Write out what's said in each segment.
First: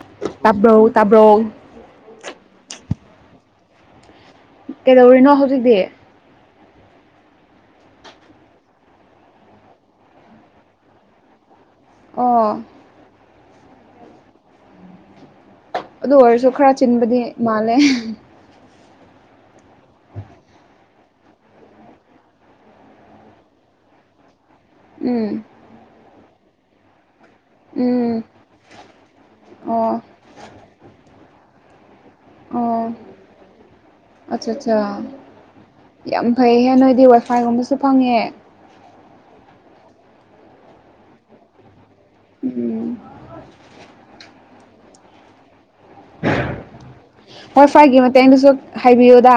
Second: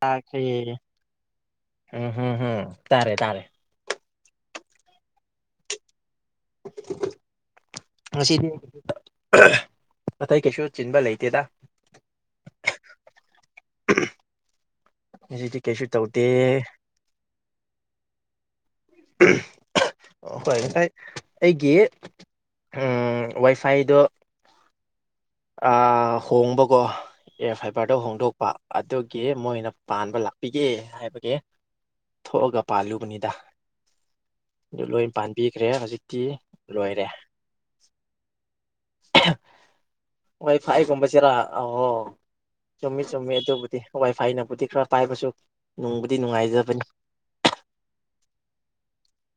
ꯈ ꯇꯥꯕ꯭ꯔꯣ ꯇꯥꯕ꯭ꯔꯣ ꯎꯝꯝꯝ ꯇꯥꯔꯦ ꯇꯥꯔꯦ ꯀꯩꯗꯧꯔꯤꯅꯣ ꯍꯧꯖꯤꯛꯇꯤ ꯉꯁꯤꯗꯤ ꯑꯇꯩ ꯀꯩꯁꯨ ꯆꯤꯟꯕ ꯂꯩꯇꯦꯗ ꯑꯣ ꯎꯝ ꯗꯤ ꯀꯦꯁꯨ ꯑꯗꯨ ꯑꯣꯏꯔꯁꯨ ꯈꯔ ꯆꯤꯟꯕꯗꯤ ꯃꯥꯜꯂꯦ ꯍꯣꯏ ꯉꯁꯥꯏ ꯑꯩꯒꯤ ꯋꯥꯏꯐꯥꯏꯗꯣ ꯎꯝ ꯑ ꯍꯣꯡꯕꯀꯣ ꯑꯦꯌꯥꯔ ꯐꯥꯏꯚꯔꯗ ꯎꯝ ꯍꯣꯡꯗꯣꯛꯄ ꯑꯗꯨꯒꯤ ꯃꯣꯏꯅ ꯑꯣ ꯄꯥꯟꯕ ꯂꯥꯛꯄꯤꯒꯦ ꯍꯥꯏꯕꯒꯤ ꯊꯣꯛꯑꯒ ꯑꯣ ꯄꯥꯜꯂꯨꯕꯅꯤꯗ ꯑꯠꯆꯥ ꯑꯠꯆꯥ ꯑꯗꯨ ꯂꯣꯏ ꯄꯥꯟꯕꯤꯈ꯭ꯔꯦ ꯍꯧꯖꯤꯛꯇꯤ ꯌꯥꯝ ꯐꯩꯍꯦ ꯂꯣꯏꯔꯦ ꯅꯣꯏꯗꯤ ꯋꯥꯏꯐꯥꯏꯒꯨꯝꯕꯁꯨ ꯐꯪꯉꯦ ꯋꯥꯏ ꯐꯥꯏ ꯀꯣꯝꯕ ꯆꯦꯔ ꯑꯣ ꯎꯝ ꯆꯨꯝꯃꯤ ꯆꯨꯝꯃꯤ ꯑꯗꯨꯕꯨꯗꯤ ꯋꯥꯏ ꯐꯥꯏꯅꯕꯨꯗꯤ ꯈꯔ ꯄꯥꯏꯕꯁꯨ ꯅꯨꯡꯕꯨꯗꯤ ꯅꯨꯡꯉꯥꯏꯖꯕꯅꯤ ꯍꯣꯏ ꯐꯔꯒꯤ ꯃꯇꯦꯡ ꯑꯩꯅꯁꯨ ꯍꯥꯏꯕꯤꯌꯨꯗ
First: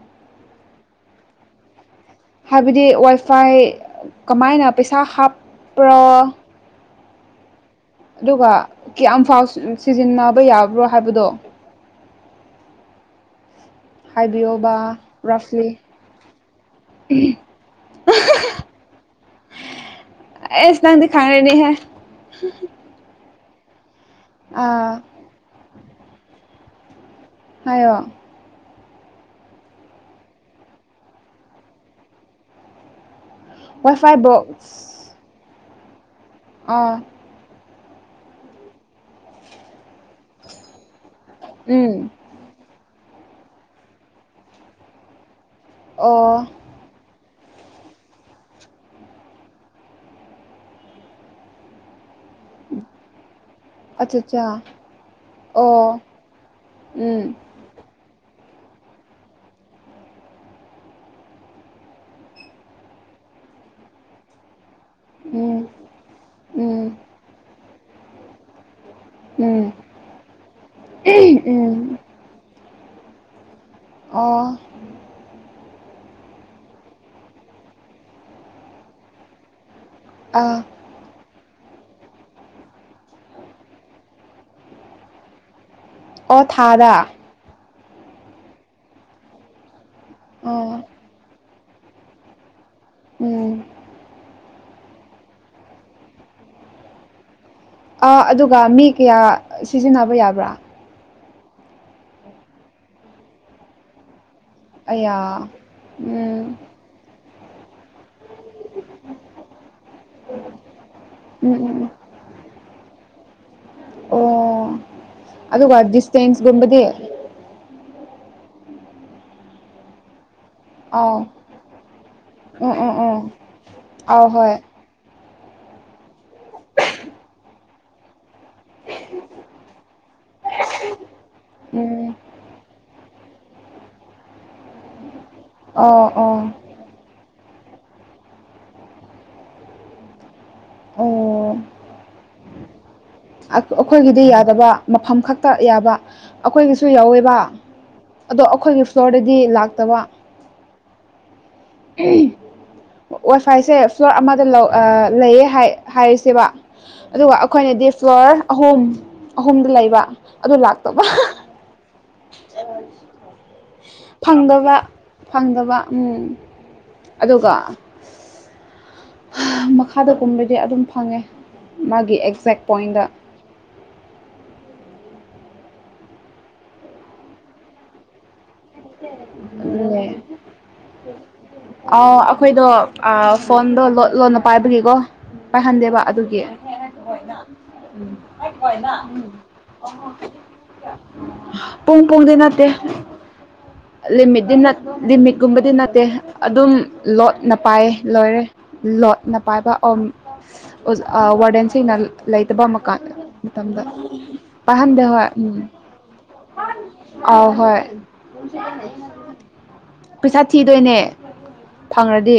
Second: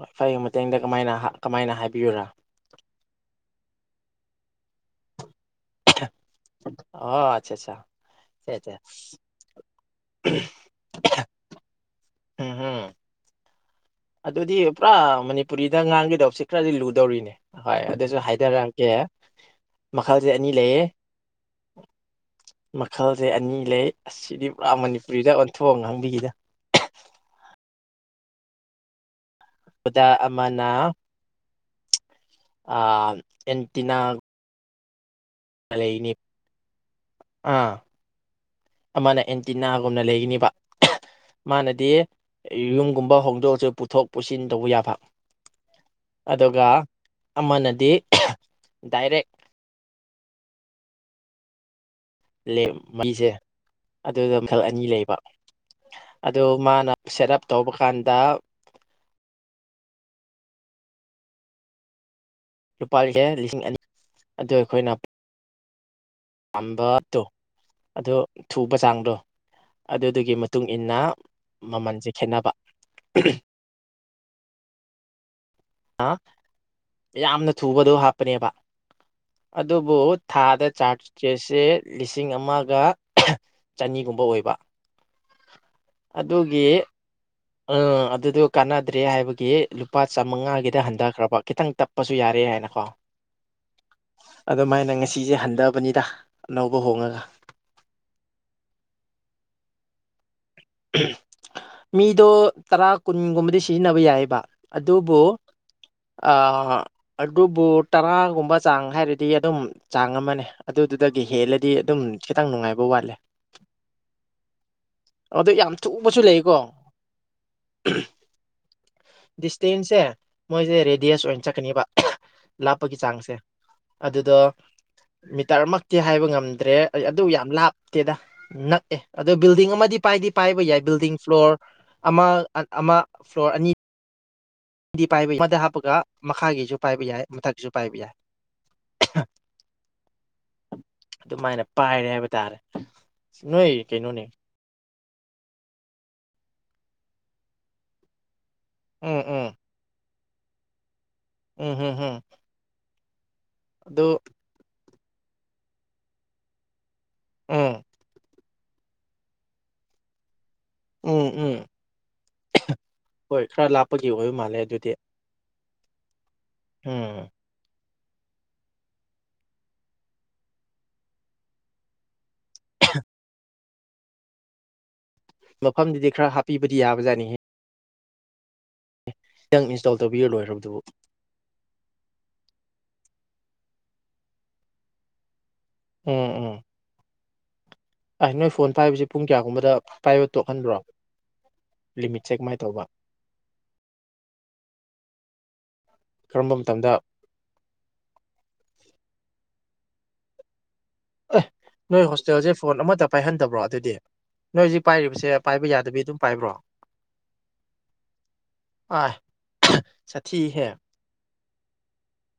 ꯍꯣꯏ ꯐꯔ ꯃꯇꯦꯡꯗ ꯀꯃꯥꯏꯅ ꯀꯃꯥꯏꯅ ꯍꯥꯏꯕꯤꯌꯨꯔꯥ ꯍꯥꯏꯕꯗꯤ ꯋꯥꯏꯐꯥꯏ ꯀꯃꯥꯏꯅ ꯄꯩꯁꯥ ꯍꯥꯞꯄ꯭ꯔꯣ ꯑꯣ ꯑꯆꯥ ꯑꯆꯥ ꯑꯗꯨꯒ ꯀꯌꯥꯝꯐꯥꯎ ꯁꯤꯖꯤꯟꯅꯕ ꯌꯥꯕ꯭ꯔꯣ ꯍꯥꯏꯕꯗꯣ ꯍꯝ ꯍꯝ ꯑꯗꯨꯗꯤ ꯍꯥꯏꯕꯤꯌꯣꯕ ꯄꯨꯔꯥ ꯔꯐꯂꯤ ꯃꯅꯤꯄꯨꯔꯤꯗ ꯉꯥꯡꯒꯗꯁ ꯈꯔꯗꯤ ꯂꯨꯗꯧꯔꯤꯅꯦ ꯍꯣꯏ ꯑꯗꯨꯁꯨ ꯍꯥꯏꯗꯔꯛꯀꯦ ꯃꯈꯜꯁꯦ ꯑꯅꯤ ꯑꯦꯁ ꯂꯩꯌꯦ ꯅꯪꯗꯤ [inaudible] ꯃꯈꯜꯁꯦ ꯑꯅꯤ ꯂꯩ ꯑꯁꯤꯗꯤ ꯄꯨꯔꯥ ꯑꯥ ꯃꯅꯤꯄꯨꯔꯤꯗ ꯑꯣꯟꯊꯣꯛꯑ ꯉꯥꯡꯕꯤꯒꯦ ꯍꯥꯏꯌꯣ ꯑꯗꯨꯗ ꯑꯃꯅ ꯑ ꯑꯦꯟꯇꯤꯅꯥ ꯇ ꯑꯂ ꯏꯅꯤ ꯑꯥ ꯑꯥ ꯑꯃꯅ ꯑꯦꯟꯇꯤꯅꯥꯒꯨꯝꯅ ꯂꯩꯒꯅꯤꯕ ꯃꯥꯅꯗꯤ ꯎꯝ ꯌꯨꯝꯒꯨꯝꯕ ꯍꯣꯡꯗꯣꯛꯑꯁꯨ ꯄꯨꯊꯣꯛ ꯄꯨꯁꯤꯟ ꯇꯧꯕ ꯌꯥꯕ ꯑꯣ ꯑꯗꯨꯒ ꯑꯃꯅꯗꯤ ꯗꯥꯏꯔꯦꯛ ꯂꯦ ꯃꯩꯁꯦ ꯑꯆꯥ ꯑꯗꯨꯗ ꯃꯈꯜ ꯑꯆꯥ ꯑꯅꯤ ꯂꯩꯕ ꯑꯣ ꯑꯗꯨ ꯃꯥꯅ ꯁꯦꯠ ꯎꯝ ꯑꯞ ꯇꯧꯕ ꯀꯥꯟꯗ ꯂꯨꯄꯥ ꯂꯤꯁꯦ ꯂꯤꯁꯤꯡ ꯑꯅꯤ ꯑꯗꯨ ꯑꯩꯈꯣꯏꯅ ꯎꯝ ꯎꯝ ꯄꯥꯝꯕꯗꯣ ꯑꯗꯣ ꯊꯨꯕ ꯆꯥꯡꯗꯣ ꯎꯝ ꯑꯗꯨꯗꯨꯒꯤ ꯃꯇꯨꯡ ꯏꯟꯅ ꯎꯝ ꯃꯃꯜꯁꯦ ꯈꯦꯠꯅꯕ ꯑꯣ ꯌꯥꯝꯅ ꯊꯨꯕꯗꯣ ꯍꯥꯞꯄꯅꯦꯕ ꯑꯗꯨꯕꯨ ꯑꯥ ꯊꯥꯗ ꯆꯥꯔꯖ ꯆꯦꯁꯦ ꯂꯤꯁꯤꯡ ꯑꯃꯒ ꯆꯅꯤꯒꯨꯝꯕ ꯑꯣꯏꯕ ꯑꯗꯨꯒꯤ ꯑꯣꯊꯥꯗ ꯑꯥ ꯑꯗꯨꯗꯣ ꯀꯥꯟꯅꯗ꯭ꯔꯦ ꯍꯥꯏꯕꯒꯤ ꯂꯨꯄꯥ ꯆꯃꯉꯥꯒꯤꯗ ꯑꯣ ꯍꯟꯊꯈ꯭ꯔꯕ ꯈꯤꯇꯪ ꯇꯞꯄꯁꯨ ꯌꯥꯔꯦ ꯍꯥꯏꯅꯀꯣ ꯎꯝ ꯑꯗꯨꯃꯥꯏꯅ ꯉꯁꯤꯁꯦ ꯍꯟꯗꯕꯅꯤꯗ ꯑꯅꯧꯕ ꯍꯣꯡꯉꯒ ꯑꯗꯨꯒ ꯃꯤ ꯀꯌꯥ ꯁꯤꯖꯤꯟꯅꯕ ꯌꯥꯕ꯭ꯔꯥ ꯃꯤꯗꯣ ꯇꯔꯥ ꯀꯨꯟꯒꯨꯝꯕꯗꯤ ꯁꯤꯖꯤꯟꯅꯕ ꯌꯥꯏꯑꯕ ꯑꯗꯨꯕꯨ ꯑꯌꯥ ꯑ ꯎꯝ ꯑꯗꯨꯕꯨ ꯇꯔꯥꯒꯨꯝꯕ ꯆꯥꯡ ꯍꯥꯏꯔꯗꯤ ꯑꯗꯨꯝ ꯆꯥꯡ ꯑꯃꯅꯦ ꯑꯗꯨꯗꯨꯗꯒꯤ ꯎꯝ ꯍꯦꯜꯂꯗꯤ ꯎꯝ ꯑꯗꯨꯝ ꯈꯤꯇꯪ ꯅꯨꯡꯉꯥꯏꯕ ꯋꯥꯠꯂꯦ ꯑꯣ ꯑꯗꯨ ꯌꯥꯝ ꯑꯗꯨꯒꯥ ꯊꯨꯕꯁꯨ ꯗꯤꯁꯇꯦꯟꯁ ꯂꯩꯀꯣ ꯒꯨꯝꯝꯕꯗꯤ ꯗꯤꯁꯇꯤꯟꯁꯦ ꯃꯣꯏꯁꯦ ꯑꯥꯎ ꯔꯦꯗꯤꯌꯦꯁ ꯑꯣꯏꯅ ꯆꯠꯀꯅꯤꯕ ꯎꯝ ꯎꯝ ꯂꯥꯞꯄꯒꯤ ꯎꯝ ꯆꯥꯡꯁꯦ ꯑꯥꯎ ꯑꯗꯨꯗꯣ ꯍꯣꯏ ꯃꯤꯇꯔ ꯃꯛꯇꯤ ꯍꯥꯏꯕ ꯉꯝꯗ꯭ꯔꯦ ꯑꯗꯨ ꯌꯥꯝ ꯂꯥꯞꯇꯦꯗ ꯅꯛꯑꯦ ꯑꯗꯨꯗꯣ ꯕꯤꯜꯗꯤꯡ ꯑꯃꯗꯤ ꯄꯥꯏꯗꯤ ꯄꯥꯏꯕ ꯌꯥꯏ ꯕꯤꯜꯗꯤꯡ ꯐ꯭ꯂꯣꯔ ꯎꯝ ꯑꯃ ꯑꯃ ꯐ꯭ꯂꯣꯔ ꯑꯅꯤ ꯄꯥꯏꯕ ꯌꯥꯏ ꯍꯥꯞꯄꯒ ꯑꯣ ꯑꯣ ꯃꯈꯥꯒꯤꯁꯨ ꯄꯥꯏꯕ ꯌꯥꯏ ꯃꯊꯛꯁꯨ ꯄꯥꯏꯕ ꯌꯥꯏ ꯑꯣ ꯑꯗꯨꯃꯥꯏꯅ ꯄꯥꯏꯔꯦ ꯍꯥꯏꯕ ꯇꯥꯔꯦ ꯅꯣꯏ ꯑꯩꯈꯣꯏꯒꯤꯗꯤ ꯀꯩꯅꯣꯅꯦ ꯌꯥꯗꯕ ꯃꯐꯝ ꯈꯛꯇ ꯌꯥꯕ ꯑꯩꯈꯣꯏꯒꯤꯁꯨ ꯌꯥꯎꯋꯦꯕ ꯑꯗꯣ ꯑꯩꯈꯣꯏꯒꯤ ꯎꯝ ꯐꯂꯣꯔꯗꯗꯤ ꯎꯝ ꯂꯥꯛꯇꯕ ꯎꯝ ꯍꯝ ꯍꯝ ꯋꯥꯏ ꯐꯥꯏꯁꯦ ꯐ꯭ꯂꯣꯔ ꯑꯃꯗ ꯂꯧ ꯂꯩꯌꯦ ꯍꯥꯏꯔꯁꯦꯕ ꯑꯗꯨꯒ ꯎꯝ ꯑꯩꯈꯣꯏꯅꯗꯤ ꯐ꯭ꯂꯣꯔ ꯑꯍꯨꯝ ꯑꯍꯨꯝꯗ ꯂꯩꯕ ꯑꯗꯨ ꯂꯥꯛ ꯎꯝ ꯎꯝ ꯍꯣꯏ ꯈꯔ ꯂꯥꯞ ꯐꯪꯗꯕ ꯐꯪꯗꯕ ꯎꯝ ꯎꯝ ꯑꯗꯨꯒ ꯃꯈꯥꯗꯒꯨꯝꯕꯗꯤ ꯑꯗꯨꯝ ꯐꯪꯉꯦ ꯃꯥꯒꯤ ꯑꯦꯛꯖꯦꯛ ꯄꯣꯏꯟ ꯃꯐꯝꯗꯨꯗꯤ ꯈꯔ ꯍꯥꯞꯄꯤꯕꯗꯤ ꯌꯥꯕꯖꯥꯅꯤꯍꯦ ꯈꯤꯇꯪ ꯏꯟꯁꯇꯣꯜ ꯇꯧꯕꯤꯔ ꯂꯣꯏꯈ꯭ꯔꯕꯗꯨꯕꯨ ꯑ ꯑꯩꯈꯣꯏꯗꯣ ꯐꯣꯟꯗꯣ ꯂꯣ ꯂꯣꯟꯅ ꯄꯥꯏꯕꯒꯤꯀꯣ ꯄꯥꯏꯍꯟꯗꯦꯕ ꯎꯝ ꯑꯗꯨꯒꯤ ꯎꯝ ꯑ ꯅꯣꯏ ꯐꯣꯟ ꯄꯥꯏꯕꯁꯦ ꯄꯨꯡ ꯀꯌꯥꯒꯨꯝꯕꯗ ꯄꯥꯏꯕ ꯇꯣꯛꯍꯟꯕ꯭ꯔꯣ ꯄꯨꯡ ꯂꯤꯃꯤꯠꯁꯦ ꯄꯨꯡꯗꯤ ꯀꯃꯥꯏꯅ ꯅꯠꯇꯦ ꯇꯧꯕ ꯂꯤꯃꯤꯠꯗꯤ ꯅꯠ ꯂꯤꯃꯤꯠꯀꯨꯝꯕꯗꯤ ꯅꯠꯇꯦ ꯀꯔꯝꯕ ꯑꯗꯨꯝ ꯃꯇꯝꯗ ꯂꯣꯠꯅ ꯄꯥꯏꯌꯦ ꯂꯣꯏꯔꯦ ꯂꯣꯠꯅ ꯄꯥꯏꯕ ꯑꯣꯝ ꯑꯦ ꯋꯥꯔꯗꯦꯟꯁꯤꯅ ꯅꯣꯏ ꯍꯣꯁꯇꯦꯜꯁꯦ ꯂꯩꯇꯕ ꯐꯣꯟ ꯃꯀꯥꯟ ꯑꯃꯇ ꯄꯥꯏꯍꯟꯗꯕ꯭ꯔꯣ ꯃꯇꯝꯗ ꯑꯗꯨꯗꯤ ꯅꯣꯏ ꯍꯧꯖꯤꯛ ꯄꯥꯏꯍꯟꯗꯦ ꯄꯥꯏꯔꯤꯕꯁꯦ ꯄꯥꯏꯕ ꯌꯥꯗꯕꯤ ꯑꯗꯨꯝ ꯄꯥꯏꯕ꯭ꯔꯣ ꯑ ꯍꯣꯏ ꯑꯥꯏ ꯄꯩꯁꯥ ꯁꯥꯊꯤꯍꯦ ꯊꯤꯗꯣꯏꯅꯦ ꯐꯪꯉꯗꯤ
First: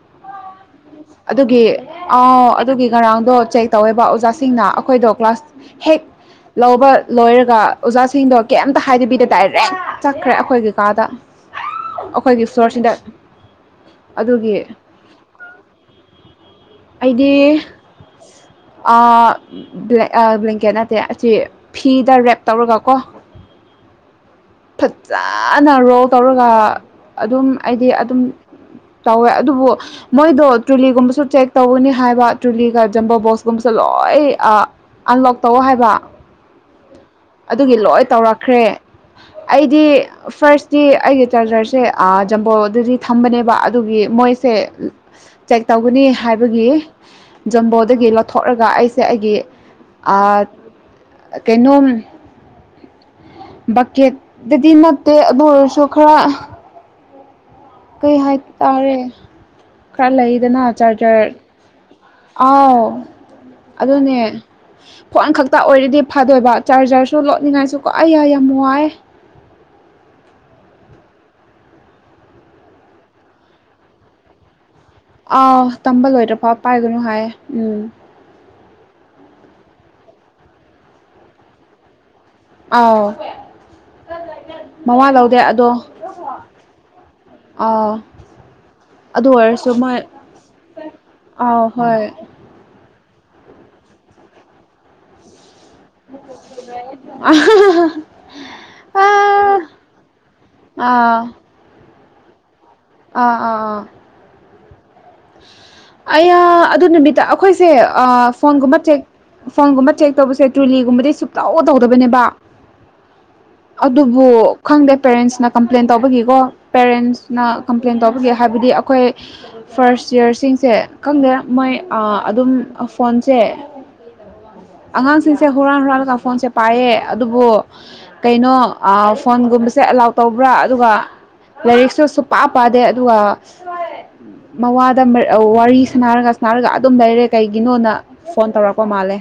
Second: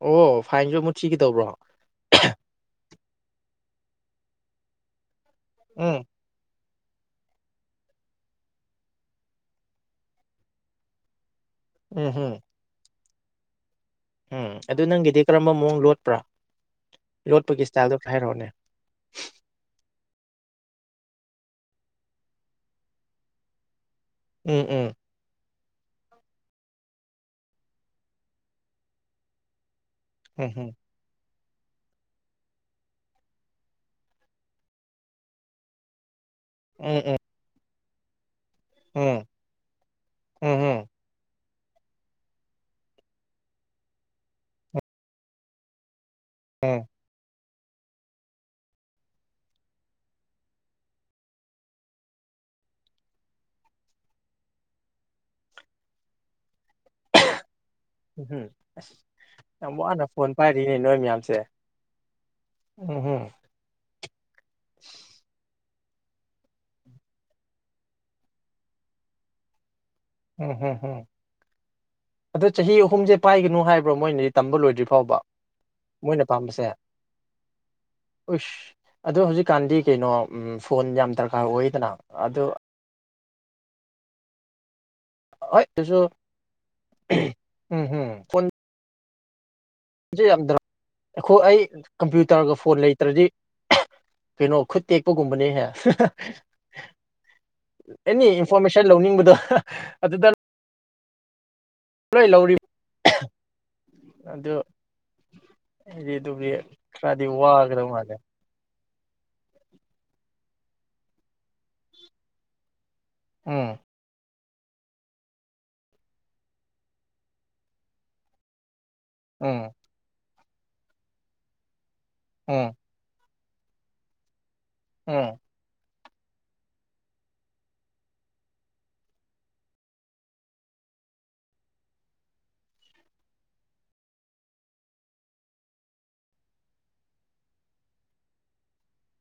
ꯑꯣ ꯐꯥꯏꯟ ꯖꯨ [unintelligible] ꯑꯗꯨꯒꯤ ꯑꯥꯎ ꯑꯗꯨꯒꯤ ꯉꯔꯥꯡꯗꯣ ꯆꯦꯛ ꯇꯧꯋꯦꯕ ꯑꯣꯖꯥꯁꯤꯡꯅ ꯑꯩꯈꯣꯏꯗꯣ ꯀ꯭ꯂꯥꯁ ꯎꯝ ꯍꯦꯛ ꯂꯧꯕ ꯂꯣꯏꯔꯒ ꯑꯣꯖꯥꯁꯤꯡꯗꯣ ꯀꯦꯝꯇ ꯍꯥꯏꯗꯕꯤꯗ ꯗꯥꯏꯔꯦꯛ ꯆꯠꯈ꯭ꯔꯦ ꯑꯩꯈꯣꯏꯒꯤ ꯀꯥꯗ ꯎꯝ [unintelligible] ꯍꯝ ꯑꯩꯈꯣꯏꯒꯤ ꯁꯣꯔ ꯁꯤꯟꯗꯥ ꯎꯝ ꯑꯗꯨ ꯅꯪꯒꯤꯗꯤ ꯀꯔꯝꯕ ꯃꯑꯣꯡ ꯂꯣꯠꯄ꯭ꯔꯥ ꯑꯩꯗꯤ ꯂꯣꯠꯄꯒꯤ ꯏꯁꯇꯥꯏꯜꯗꯣ ꯈꯔ ꯍꯥꯏꯔꯛꯑꯣꯅꯦ ꯑꯥ ꯕ꯭ꯂꯦ ꯑꯥ ꯕ꯭ꯂꯦꯡꯀꯦꯠ ꯅꯠꯇꯦ ꯑꯁꯤ ꯐꯤꯗ ꯔꯦꯞ ꯇꯧꯔꯒ ꯀꯣ ꯎꯝ ꯐꯛ ꯎꯝ ꯆꯥꯅ ꯔꯣꯜ ꯇꯧꯔꯒ ꯑꯗꯨꯝ ꯑꯩꯗꯤ ꯑꯗꯨꯝ ꯇꯧꯋꯦ ꯑꯗꯨꯕꯨ ꯃꯣꯏꯗꯣ ꯎꯝ ꯎꯝ ꯇꯨꯂꯤꯒꯨꯝꯕꯁꯨ ꯆꯦꯛ ꯇꯧꯒꯅꯤ ꯍꯥꯏꯕ ꯇ꯭ꯔꯨꯂꯤꯒ ꯖꯝꯕꯣ ꯕꯣꯛꯁꯀꯨꯝꯕꯁꯦ ꯂꯣꯏ ꯑꯥ ꯑꯟꯂꯣꯛ ꯇꯧꯑꯣ ꯍꯥꯏꯕ ꯑꯦ ꯑꯦ ꯑꯗꯨꯒꯤ ꯂꯣꯏ ꯇꯧꯔꯛꯈ꯭ꯔꯦ ꯎꯝ ꯑꯩꯗꯤ ꯐꯥꯔꯁꯇꯤ ꯎꯝ ꯑꯩꯒꯤ ꯆꯥꯔꯖꯔꯁꯦ ꯑꯥ ꯖꯝꯕꯣꯗꯗꯤ ꯊꯝꯕꯅꯦꯕ ꯑꯗꯨꯒꯤ ꯃꯣꯏ ꯁꯦ ꯆꯦꯛ ꯇꯧꯒꯅꯤ ꯍꯥꯏꯕꯒꯤ ꯎꯝ ꯖꯝꯕꯣꯗꯒꯤ ꯂꯧꯊꯣꯛꯂꯒ ꯑꯩꯁꯦ ꯑꯩꯒꯤ ꯑꯥ ꯀꯩꯅꯣꯝ ꯕꯛꯀꯦꯠꯇꯗꯤ ꯅꯠꯇꯦ ꯑꯗꯨ ꯑꯣꯏꯔꯁꯨ ꯈꯔ ꯀꯩ ꯎꯝꯍꯨꯝ ꯑꯁ ꯍꯥꯏꯇꯥꯔꯦ ꯌꯥꯝ ꯋꯥꯅ ꯈꯔ ꯐꯣꯟ ꯂꯩꯗꯅ ꯄꯥꯏꯔꯤꯅꯦ ꯅꯣꯏ ꯆꯥꯔꯖꯔ ꯃꯌꯥꯝꯁꯦ ꯑꯥꯎ ꯎꯝꯍꯨꯝ ꯑꯗꯨꯅꯦ ꯐꯣꯟ ꯈꯛꯇ ꯑꯣꯏꯔꯗꯤ ꯐꯗꯣꯏꯕ ꯆꯥꯔꯖꯔꯁꯨ ꯂꯣꯠꯅꯤꯡꯉꯥꯏꯁꯨ ꯀꯣ ꯑꯩ ꯌꯥꯏ ꯌꯥꯝ ꯋꯥꯏ ꯎꯝ ꯍꯝ ꯎꯝ ꯑꯗꯣ ꯆꯍꯤ ꯑꯍꯨꯝꯁꯦ ꯄꯥꯏꯒꯅꯨ ꯍꯥꯏꯕ꯭ꯔꯣ ꯃꯣꯏꯅꯗꯤ ꯇꯝꯕ ꯂꯣꯏꯗ꯭ꯔꯤ ꯐꯥꯎꯕ ꯑꯥꯎ ꯇꯝꯕ ꯃꯣꯏꯅ ꯂꯣꯏꯗ꯭ꯔꯤ ꯐꯥꯎ ꯄꯥꯏꯒꯅꯨ ꯍꯥꯏꯌꯦ ꯎꯝ ꯎꯁ ꯑꯗꯣ ꯍꯧꯖꯤꯛꯀꯥꯟꯗꯤ ꯀꯩꯅꯣ ꯐꯣꯟ ꯌꯥꯝ ꯗꯔꯀꯥꯔ ꯑꯣꯏꯌꯦꯗꯅ ꯑꯗꯣ ꯑꯥꯎ ꯃꯋꯥ ꯂꯧ [unintelligible] ꯑꯥꯎ ꯎꯝꯍꯝ ꯐꯣꯟ ꯑꯗꯨ ꯑꯣꯏꯔꯁꯨ ꯃꯣꯏ [unintelligible] ꯑꯩꯈꯣꯏ ꯑꯩ ꯑꯥꯎ ꯍꯣꯏ [unintelligible] [unintelligible] ꯐꯣꯟ ꯂꯩꯇ꯭ꯔꯗꯤ [unintelligible] ꯀꯩꯅꯣ ꯈꯨꯠ ꯇꯦꯛꯄꯒꯨꯝꯕꯅꯦꯍꯦ [unintelligible] ꯑꯥ [unintelligible] ꯑꯦꯅꯤ ꯏꯟꯐꯣꯔꯃꯦꯁꯟ ꯑꯥ ꯂꯧꯅꯤꯡꯕꯗ [unintelligible] ꯑꯗꯨꯗ ꯑꯥ [unintelligible] ꯑꯥ ꯑꯥ ꯑꯥ ꯑꯗꯣ ꯑꯌꯥ ꯑꯗꯨ ꯅꯨꯃꯤꯠꯇ ꯈꯔꯗꯤ ꯑꯩꯈꯣꯏꯁꯦ ꯋꯥꯒꯗꯧ ꯃꯥꯜꯂꯦ ꯑꯥ ꯐꯣꯟꯒꯨꯝꯕ ꯆꯦꯛ ꯐꯣꯟꯒꯨꯝꯕ ꯆꯦꯛ ꯇꯧꯕꯁꯦ ꯇ꯭ꯔꯨꯂꯤꯒꯨꯝꯕꯗꯤ ꯁꯨꯡꯇꯧ ꯇꯧꯗꯕꯅꯦꯕ ꯎꯝ ꯑꯗꯨꯕꯨ ꯈꯪꯗꯦ ꯄꯦꯔꯦꯟꯁꯅ ꯀꯝꯄ꯭ꯂꯦꯟ ꯇꯧꯕꯒꯤꯀꯣ ꯄꯦꯔꯦꯟꯁꯅ ꯀꯝꯄ꯭ꯂꯦꯟ ꯇꯧꯕꯒꯤ ꯍꯥꯏꯕꯗꯤ ꯑꯩꯈꯣꯏ ꯎꯝ ꯐꯥꯔꯁ ꯏꯌꯥꯔꯁꯤꯡꯁꯦ ꯈꯪꯗꯦ ꯃꯣꯏ ꯑꯥ ꯑꯗꯨꯝ ꯎꯝ ꯐꯣꯟꯁꯦ ꯎꯝ ꯑꯉꯥꯡꯁꯤꯡꯁꯦ ꯍꯨꯔꯥꯟ ꯍꯨꯔꯥꯜꯂꯒ ꯐꯣꯟꯁꯦ ꯄꯥꯏꯌꯦ ꯑꯗꯨꯕꯨ ꯀꯩꯅꯣ ꯐꯣꯟꯒꯨꯝꯕꯁꯦ ꯑꯦꯂꯥꯎ ꯇꯧꯕ꯭ꯔꯥ ꯑꯗꯨꯒ ꯂꯥꯏꯔꯤꯛꯁꯨ ꯁꯨꯡꯄꯥ ꯄꯥꯗꯦ ꯑꯗꯨꯒ ꯃꯋꯥꯗ ꯋꯥꯔꯤ ꯁꯅꯔꯒ ꯁꯅꯥꯔꯒ ꯑꯗꯨꯝ ꯂꯩꯔꯦ ꯀꯩꯒꯤꯅꯣꯅ ꯐꯣꯟ ꯇꯧꯔꯛꯄ ꯃꯥꯂꯦ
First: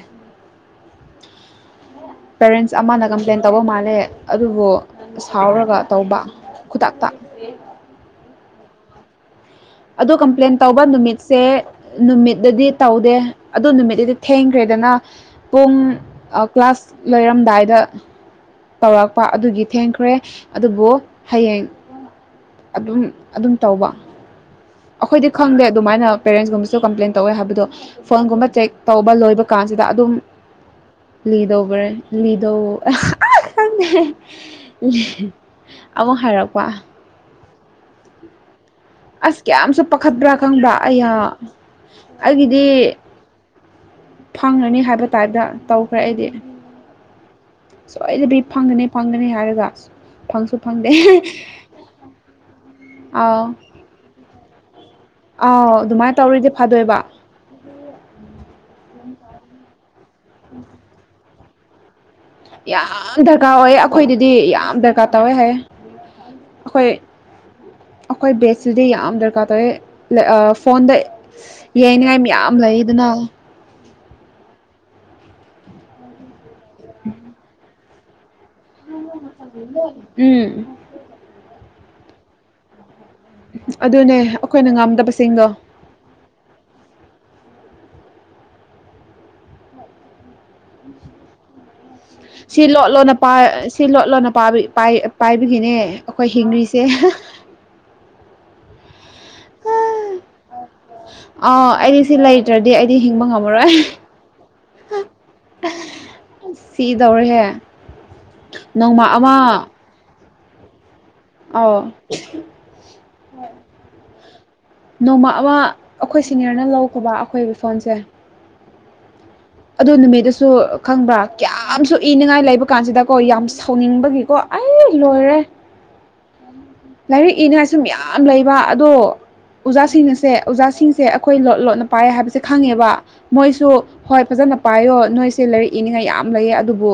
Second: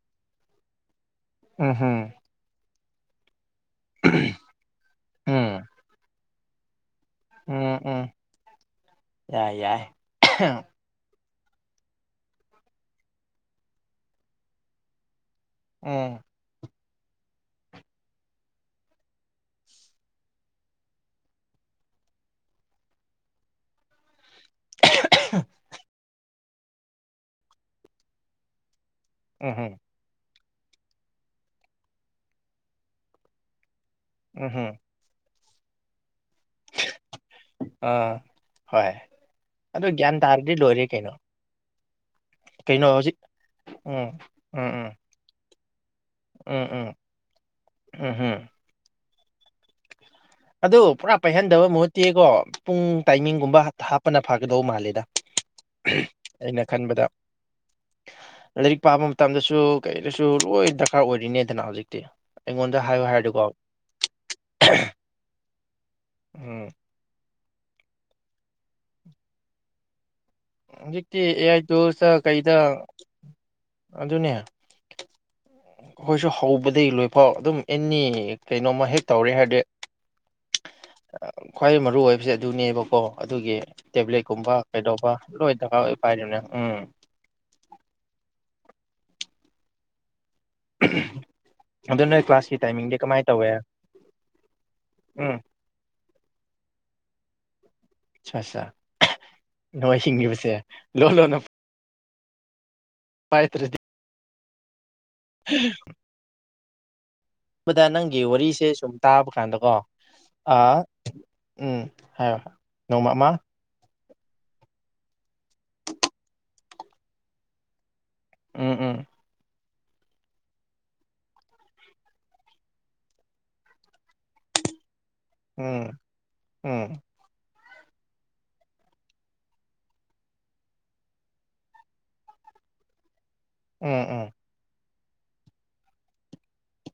ꯎꯍꯝ ꯄꯦꯔꯦꯟꯁ ꯑꯃꯅ ꯀꯝꯄ꯭ꯂꯦꯟ ꯇꯧꯕ ꯃꯥꯜꯂꯦ ꯑꯗꯨꯕꯨ ꯎꯝ ꯁꯥꯎꯔꯒ ꯇꯧꯕ ꯈꯨꯗꯥꯛꯇ ꯎꯝ ꯎꯝ ꯌꯥꯏ ꯌꯥꯏ ꯑꯗꯨ ꯀꯝꯄ꯭ꯂꯦꯟ ꯇꯧꯕ ꯅꯨꯃꯤꯠꯁꯦ ꯁꯦ ꯅꯨꯃꯤꯠꯇꯗꯤ ꯇꯧꯗꯦ ꯑꯗꯨ ꯅꯨꯃꯤꯠꯇꯠꯇꯗꯤ ꯊꯦꯡꯈ꯭ꯔꯦꯗꯅ ꯄꯨꯡ ꯑꯣꯥ ꯀ꯭ꯂꯥꯁ ꯂꯣꯏꯔꯝꯗꯥꯏꯗ ꯇꯧꯔꯛꯄ ꯑꯗꯨꯒꯤ ꯊꯦꯡꯈ꯭ꯔꯦ ꯑꯗꯨꯕꯨ ꯍꯌꯦꯡ ꯑꯗꯨꯝ ꯑꯗꯨꯝ ꯇꯧꯕ ꯑꯩꯈꯣꯏꯗꯤ ꯈꯪꯗꯦ ꯑꯗꯨꯃꯥꯏꯅ ꯄꯦꯔꯦꯟꯁꯀꯨꯝꯕꯁꯨ ꯀꯝꯄ꯭ꯂꯦꯟ ꯇꯧꯋꯦ ꯍꯥꯏꯕꯗꯣ ꯐꯣꯟꯒꯨꯝꯕ ꯆꯦꯛ ꯇꯧꯕ ꯂꯣꯏꯕ ꯎꯝꯍꯨꯝ ꯀꯥꯟꯁꯤꯗ ꯑꯗꯨꯝ ꯂꯗꯧꯔ ꯂꯗꯣ ꯎꯝꯍꯨꯝ ꯑꯃꯨꯛ ꯍꯥꯏꯔꯛꯄ ꯑꯥ ꯍꯣꯏ ꯑꯁ ꯀꯌꯥꯝꯁꯨ ꯑꯗꯨ ꯒ꯭ꯌꯥꯟ ꯄꯥꯈꯠꯄ꯭ꯔꯥ ꯇꯥꯔꯗꯤ ꯈꯪꯕ꯭ꯔꯥ ꯂꯣꯏꯔꯦ ꯑꯩꯌꯥ ꯀꯩꯅꯣ ꯀꯩꯅꯣ ꯍꯧꯖꯤꯛ ꯎꯝ ꯎꯝ ꯐꯪꯒꯅꯤ ꯎꯝ ꯍꯥꯏꯕ ꯇꯥꯏꯞꯇ ꯇꯧꯈ꯭ꯔꯦ ꯑꯩꯗꯤ ꯎꯝ ꯎꯝ ꯎꯝꯍꯨꯝ ꯁꯣꯏꯗꯕꯤ ꯐꯪꯒꯅꯤ ꯐꯪꯒꯅꯤ ꯍꯥꯏꯔꯒ ꯐꯪꯁꯨ ꯑꯗꯨ ꯐꯪꯗꯦ ꯄꯨꯔꯥ ꯄꯥꯏꯍꯟꯗꯕ ꯃꯍꯨꯠꯇꯦꯀꯣ ꯄꯨꯡ ꯑꯥꯎ ꯇꯥꯏꯃꯤꯡꯒꯨꯝꯕ ꯍꯥꯞꯄꯅ ꯐꯒꯗꯧ ꯃꯥꯜꯂꯦꯗ ꯑꯥꯎ ꯑꯗꯨꯃꯥꯏꯅ ꯇꯧꯔꯤꯗꯤ ꯑꯩꯅ ꯐꯥꯗꯣꯏꯕ ꯈꯟꯕꯗ ꯂꯥꯏꯔꯤꯛ ꯄꯥꯕ ꯃꯇꯝꯗꯁꯨ ꯀꯩꯗꯁꯨ ꯂꯣꯏ ꯗꯔꯀꯥꯔ ꯑꯣꯏꯔꯤꯅꯦꯗꯅ ꯍꯧꯖꯤꯛꯇꯤ ꯑꯩꯉꯣꯟꯗ ꯍꯥꯏꯌꯨ ꯌꯥꯝ ꯍꯥꯏꯔꯗꯤꯀꯣ ꯗꯔꯀꯥꯔ ꯑꯣꯏ ꯑꯩꯈꯣꯏꯗꯗꯤ ꯌꯥꯝ ꯗꯔꯀꯥꯔ ꯇꯧꯋꯦ ꯍꯥꯏ ꯎꯝ ꯑꯩꯈꯣꯏ ꯑꯩꯈꯣꯏ ꯕꯦꯠꯁꯤꯗꯤ ꯌꯥꯝ ꯗꯔꯀꯥꯔ ꯇꯧꯋꯦ ꯐꯣꯟꯗ ꯍꯧꯖꯤꯛꯇꯤ ꯑꯦ ꯑꯥꯏ ꯇꯨꯜꯁꯇ ꯌꯥꯏꯅꯤꯡꯉꯥꯏ ꯃꯌꯥꯝ ꯀꯩꯗ ꯂꯩꯗꯅ ꯑꯗꯨꯅꯦ ꯑꯩꯈꯣꯏꯁꯨ ꯍꯧꯕꯗꯒꯤꯩ ꯂꯣꯏꯐꯥꯎ ꯑꯗꯨꯝ ꯑꯦꯅꯤ ꯀꯩꯅꯣꯝꯃ ꯍꯦꯛ ꯇꯧꯔꯦ ꯍꯥꯏꯔꯗꯤ ꯎꯝ ꯈ꯭ꯋꯥꯏ ꯃꯔꯨ ꯑꯣꯏꯕꯁꯦ ꯑꯗꯨꯅꯦꯕꯀꯣ ꯑꯗꯨꯒꯤ ꯑꯗꯨꯅꯦ ꯇꯦꯕ꯭ꯂꯦꯠꯀꯨꯝꯕ ꯑꯩꯈꯣꯏꯅ ꯀꯩꯗꯧꯕ ꯉꯝꯗꯕꯁꯤꯡꯗꯣ ꯂꯣꯏ ꯗꯔꯀꯥꯔ ꯑꯣꯏ ꯄꯥꯏꯔꯤꯕꯅꯦ ꯎꯝ ꯎ ꯑꯗꯨꯅ ꯀ꯭ꯂ ꯁꯤ ꯂꯣꯠꯂꯣꯅ ꯁꯤ ꯂꯣꯠꯂꯣꯅ ꯎꯝ ꯄꯥꯏꯕꯒꯤꯅꯦ ꯑꯩꯈꯣꯏ ꯍꯤꯡꯔꯤꯁꯦ ꯑ ꯑꯠ ꯅꯣꯡ ꯍꯤꯡꯉꯤꯕꯁꯦ ꯂꯣꯟ ꯂꯣꯟꯅ ꯑ ꯑꯩꯗꯤ ꯁꯤ ꯂ ꯗ꯭ꯔꯗꯤ ꯑꯩꯗꯤ ꯍꯤꯡꯕ ꯉꯝꯃꯔꯣꯏ ꯄꯥꯏꯗ꯭ꯔꯗꯤꯕꯗ ꯁꯤꯗꯧꯔꯦꯍꯦ ꯗ ꯅꯪꯒꯤ ꯋꯥꯔꯤꯁꯦ ꯁꯨꯝ ꯅꯣꯡꯃ ꯇꯥꯕ ꯑꯃ ꯀꯥꯟꯗꯀꯣ ꯑꯧ ꯎꯝ ꯍꯥꯏ ꯅꯣꯡꯃ ꯃꯥ ꯅꯣꯡꯃ ꯑꯃ ꯑꯩꯈꯣꯏ ꯁꯤꯅꯤꯌꯔꯅ ꯂꯧꯕ ꯑꯩꯈꯣꯏꯒꯤ ꯐꯣꯟꯁꯦ ꯎꯝ ꯎꯝ ꯑꯗꯨ ꯅꯨꯃꯤꯠꯇꯁꯨ ꯈꯪꯕ꯭ꯔꯥ ꯀꯌꯥꯝꯁꯨ ꯏꯅꯤꯡꯉꯥꯏ ꯂꯩꯕ ꯀꯥꯟꯁꯤꯗꯀꯣ ꯌꯥꯝ ꯁꯥꯎꯅꯤꯡꯕꯒꯤꯀꯣ ꯑꯩ ꯂꯣꯏꯔꯦ ꯎꯝ ꯎꯝ ꯂꯥꯏꯔꯤꯛ ꯏꯅ ꯁꯨꯝ ꯌꯥꯝ ꯂꯩꯕ ꯑꯗꯣ ꯑꯣꯖꯥꯁꯤꯡꯅꯁꯦ ꯑꯣꯖꯥꯁꯤꯡꯁꯦ ꯑꯩꯈꯣꯏ ꯂꯣꯠ ꯂꯣꯠꯅ ꯄꯥꯏꯌꯦ ꯍꯥꯏꯕꯁꯦ ꯈꯪꯉꯦꯕ ꯃꯣꯏꯁꯨ ꯍꯣꯏ ꯎꯝ ꯐꯖꯅ ꯄꯥꯏꯌꯣ ꯅꯣꯏꯁꯦ ꯂꯥꯏꯔꯤꯛ ꯏꯅꯤꯡꯉꯥꯏ ꯌꯥꯝ ꯂꯩꯌꯦ ꯑꯗꯨꯕꯨ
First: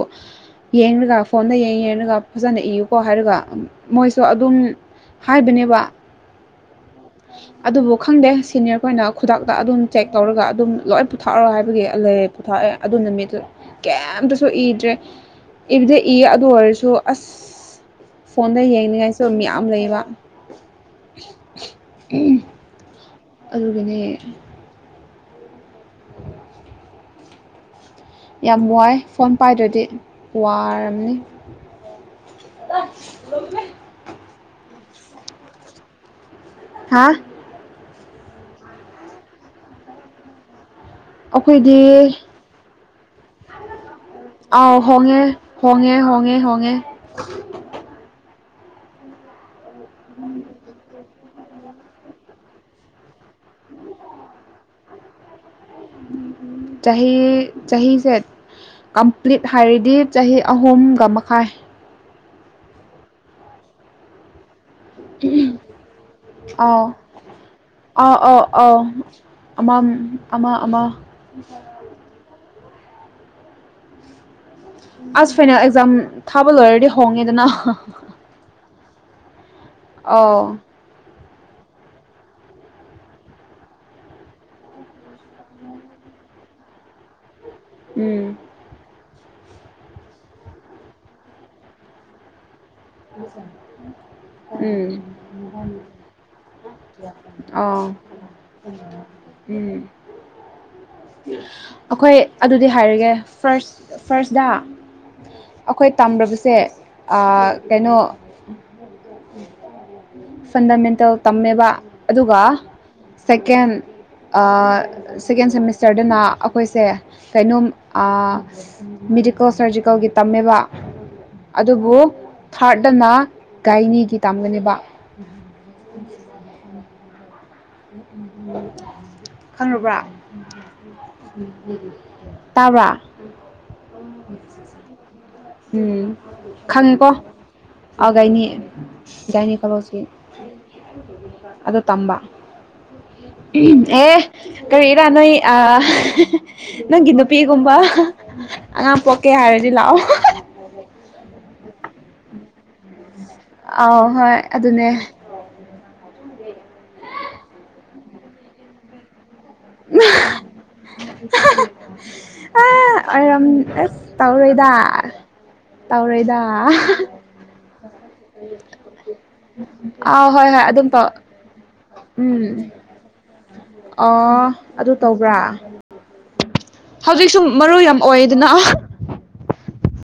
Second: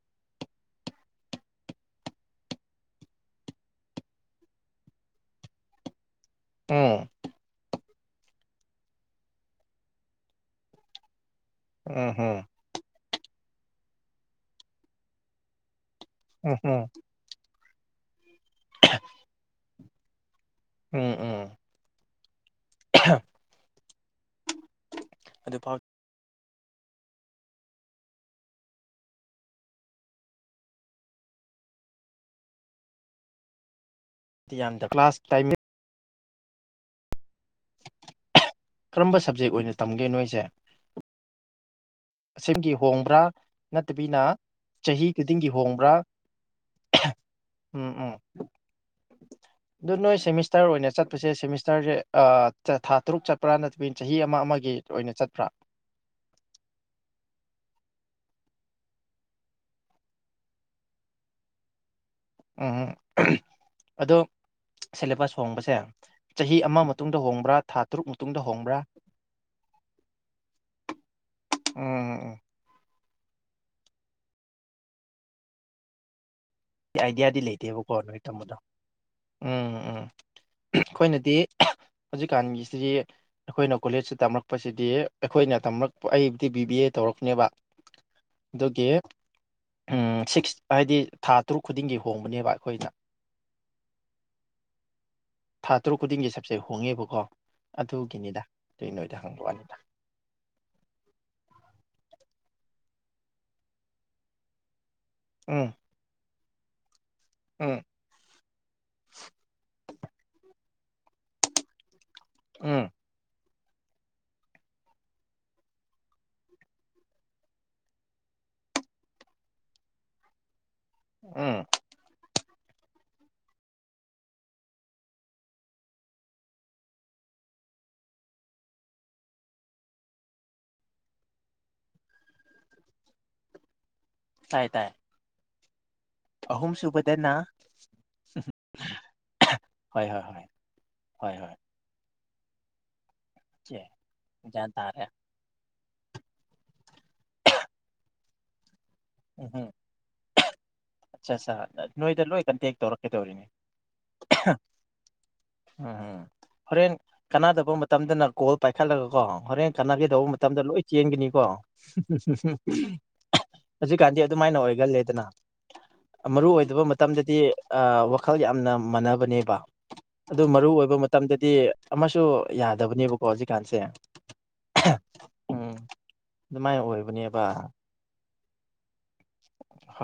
ꯌꯦꯡꯒ ꯐꯣꯟꯗ ꯌꯦꯡ ꯌꯦꯡꯉꯒ ꯐꯖꯅ ꯏꯌꯨꯀꯣ ꯍꯥꯏꯔꯒ ꯃꯣꯏꯁꯨ ꯑꯗꯨꯝ ꯍꯥꯏꯕꯅꯦꯕ ꯑꯝ ꯑꯗꯨꯕꯨ ꯈꯪꯗꯦ ꯁꯤꯅꯤꯌꯔ ꯈꯣꯏꯅ ꯈꯨꯗꯥꯛꯇ ꯑꯗꯨꯝ ꯆꯦꯛ ꯇꯧꯔꯒ ꯑꯗꯨꯝ ꯂꯣꯏ ꯄꯨꯊꯥꯔꯛꯑꯣ ꯍꯥꯏꯕ ꯑꯗꯨꯒꯤ ꯎꯝ ꯎꯝ ꯂꯩ ꯎꯝ ꯄꯣꯊꯥꯛꯑꯦ ꯑꯗꯨ ꯅꯨꯃꯤꯠꯇꯨ ꯀꯩꯝꯇꯁꯨ ꯏꯗ꯭ꯔꯦ ꯏꯕꯗ ꯏ ꯑꯗꯨ ꯎꯝ ꯎꯝ ꯑꯣꯏꯔꯁꯨ ꯑꯁ ꯐꯣꯟꯗ ꯌꯦꯡꯅꯤꯡꯉꯥꯏꯁꯨ ꯃꯌꯥꯝ ꯂꯩꯕ ꯎ ꯎ ꯎ ꯑꯗꯨꯅꯦ [unintelligible] ꯌꯥꯝ ꯋꯥꯏ ꯐꯣꯟ ꯄꯥꯏꯗ꯭ꯔꯗꯤ ꯋꯥꯔꯝꯅꯤ [unintelligible] ꯌꯥꯝꯗ ꯀ꯭ꯂꯥꯁ ꯇꯥꯏꯃꯤꯡ ꯍꯥꯥ ꯀꯔꯝꯕ ꯁꯕꯖꯦꯛ ꯑꯣꯏꯅ ꯇꯝꯒꯦ ꯅꯣꯏꯁꯦ ꯑꯩꯈꯣꯏꯗꯤ ꯁꯤꯝꯒꯤ ꯍꯣꯡꯕ꯭ꯔꯥ ꯅꯠꯇꯕꯤꯅ ꯑꯥꯎ ꯆꯍꯤ ꯍꯣꯡꯉꯦ ꯈꯨꯗꯤꯡꯒꯤ ꯍꯣꯡꯕ꯭ꯔꯥ ꯍꯣꯡꯉꯦ ꯍꯣꯡꯉꯦ ꯍꯣꯡꯉꯦ ꯎꯝ ꯎꯝ ꯑꯗꯨ ꯅꯣꯏ ꯁꯦꯃꯤꯁꯇꯔ ꯑꯣꯏꯅ ꯆꯠꯄꯁꯤ ꯁꯦ ꯁꯦꯃꯤꯁꯇꯔꯁꯦ ꯊꯥ ꯇꯔꯨꯛ ꯆꯠꯄ꯭ꯔꯥ ꯅꯠꯇ꯭ꯔꯕꯤ ꯆꯍꯤ ꯑꯃ ꯑꯃꯒꯤ ꯑꯣꯏꯅ ꯆꯠꯄ꯭ꯔꯥ ꯆꯍꯤ ꯆꯍꯤꯁꯦ ꯀꯝꯄ꯭ꯂꯤꯠ ꯍꯥꯏꯔꯗꯤ ꯆꯍꯤ ꯑꯍꯨꯝꯒ ꯃꯈꯥꯏ ꯎꯝ ꯑꯣ ꯁꯦꯂꯦꯕꯁ ꯍꯣꯡꯕꯁꯦ ꯆꯍꯤ ꯑꯃ ꯑꯥꯎ ꯃꯇꯨꯡꯗ ꯍꯣꯡꯕ꯭ꯔꯥ ꯊꯥ ꯇꯔꯨꯛ ꯃꯇꯨꯡꯗ ꯍꯣꯡꯕ꯭ꯔꯥ ꯑꯃꯝ ꯑꯃ ꯑꯃ ꯎꯝ ꯎꯝ ꯑꯣꯝ ꯑꯁ ꯐꯥꯏꯅꯜ ꯑꯦꯛꯖꯥ ꯊꯥ ꯂ ꯑꯣꯏꯔꯦꯗꯤ ꯑꯥꯏꯗꯤꯌꯥꯗꯤ ꯂꯩꯇꯦꯕꯀꯣ ꯅꯣꯏ ꯇꯝꯕꯗꯣ ꯎꯝ ꯎꯝ ꯎꯝ ꯑꯧ ꯑꯩꯈꯣꯏꯅꯗꯤ ꯍꯧꯖꯤꯛꯀꯥꯟꯒꯤꯁꯤꯗꯤ ꯑꯩꯈꯣꯏꯅ ꯀꯣꯂꯦꯖꯁꯤ ꯇꯝꯔꯛꯄꯁꯤꯗꯤ ꯑꯩꯈꯣꯏꯅ ꯇꯝꯔꯛꯄ ꯑꯩꯕꯨꯗꯤ ꯕꯤ ꯕꯤ ꯑꯦ ꯇꯧꯔꯛꯅꯦꯕ ꯎꯝ ꯑꯗꯨꯒꯤ ꯁꯤꯛꯁ ꯍꯥꯏꯗꯤ ꯊꯥ ꯇꯔꯨꯛ ꯈꯨꯗꯤꯡꯒꯤ ꯍꯣꯡꯕꯅꯦꯕ ꯑꯩꯈꯣꯏꯅ [inaudible] ꯊꯥ ꯇꯔꯨꯛ ꯈꯨꯗꯤꯡꯒꯤ ꯁꯕꯖꯦꯛ ꯍꯣꯡꯉꯦꯕꯀꯣ ꯑꯥ ꯑꯗꯨꯒꯤꯅꯤꯗ ꯇ ꯅꯣꯏꯗ ꯍꯪꯕꯑꯅꯤꯗ [inaudible] ꯑꯩꯈꯣꯏ ꯑꯗꯨꯗꯤ ꯍꯥꯏꯔꯒꯦ ꯐꯥꯔꯁ ꯐꯥꯔꯁꯇ ꯎꯝ ꯑꯩꯈꯣꯏ ꯇꯝꯕꯁꯦ ꯎꯝ ꯀꯩꯅꯣ ꯐꯟꯗꯥꯃꯦꯟꯇꯦꯜ ꯇꯝꯃꯦꯕ ꯑꯗꯨꯒ ꯎꯝ ꯁꯦꯀꯦꯟ ꯁꯦꯀꯦꯟ ꯁꯦꯃꯤꯁꯇꯔꯗꯅ ꯑꯩꯈꯣꯏꯁꯦ ꯀꯩꯅꯣꯝ ꯃꯦꯗꯤꯀꯦꯜ ꯁꯔꯖꯤꯀꯦꯜꯒꯤ ꯇꯝꯃꯦꯕ ꯎꯝ ꯑꯗꯨꯕꯨ ꯊꯥꯔꯗꯅ ꯒꯥꯏꯅꯤꯒꯤ ꯇꯝꯒꯅꯦꯕ [unintelligible] ꯈꯪꯔꯕ꯭ꯔꯥ꯫ ꯇꯥꯕꯔ ꯇꯥꯏ ꯇꯥꯏ꯫ ꯎꯝ꯫ ꯑꯍꯨꯝ ꯈꯪꯉꯦꯀꯣ ꯁꯨꯕꯗꯅ ꯑ ꯒꯥꯏꯅꯤ ꯒꯥꯏꯅꯤ ꯈꯜꯂꯣꯁꯤ꯫ ꯍꯣꯏ ꯍꯣꯏ ꯍꯣꯏ ꯍꯣꯏ ꯍꯣꯏ ꯑꯗ ꯇꯝꯕ ꯆꯦ ꯑꯦ ꯒ꯭ꯌꯥꯟ ꯇꯥꯔꯦ ꯀꯔꯤꯔ ꯅꯣꯏ꯫ ꯑ ꯅꯪꯒꯤ ꯅꯨꯄꯤꯒꯨꯝꯕ ꯑꯉꯥꯡ ꯄꯣꯛꯀꯦ ꯍꯥꯏꯔꯗꯤ ꯂꯥꯛꯑꯣ꯫ [unintelligible] ꯑ ꯑꯠꯆꯥ ꯅꯣꯏꯗ ꯂꯣꯏ ꯀꯟꯇꯦꯛ ꯇꯧꯔꯛꯀꯦꯗꯧꯔꯤꯅꯤ ꯑꯥꯎ ꯍꯣꯏ ꯑꯗꯨꯅꯦ ꯎꯝ ꯎꯝ ꯍꯣꯔꯦꯟ ꯀꯅꯥꯗꯕ ꯃꯇꯝꯗꯅ ꯀꯣꯜ ꯄꯥꯏꯈꯠꯂꯒꯀꯣ ꯍꯣꯔꯦꯟ ꯀꯅꯒꯦ ꯇꯧꯕ ꯃꯇꯝꯗ ꯂꯣꯏ ꯆꯦꯟꯒꯅꯤꯀꯣ ꯑ ꯑꯣꯏꯔꯝ ꯑꯁ ꯍꯧꯖꯤꯛꯀꯥꯟꯗꯤ ꯑꯗꯨꯃꯥꯏꯅ ꯇꯧꯔꯣꯏꯗ ꯑꯣꯏꯒꯜꯂꯦꯗꯅ ꯇꯧꯔꯣꯏꯗ ꯃꯔꯨꯑꯣ ꯑꯣꯏꯗꯕ ꯃꯇꯝꯗꯗꯤ ꯋꯥꯈꯜ ꯌꯥꯝꯅ ꯃꯥꯟꯅꯕꯅꯦꯕ ꯑꯥꯎ ꯑꯗꯨ ꯍꯣꯏ ꯍꯣꯏ ꯃꯔꯨꯑꯣ ꯑꯗꯨꯝ ꯑꯣꯏꯕ ꯇꯧ ꯃꯇꯝꯗꯗꯤ ꯑꯃꯁꯨ ꯎꯝ ꯌꯥꯗꯕꯅꯦꯕꯀꯣ ꯍꯧꯖꯤꯛꯀꯥꯟꯁꯦ ꯑꯣ ꯑꯗꯨ ꯇꯧꯕ꯭ꯔꯥ [inaudible] ꯍꯧꯖꯤꯛꯁꯨ ꯃꯔꯨ ꯌꯥꯝ ꯑꯣꯏꯌꯦꯗꯅ꯫ ꯍ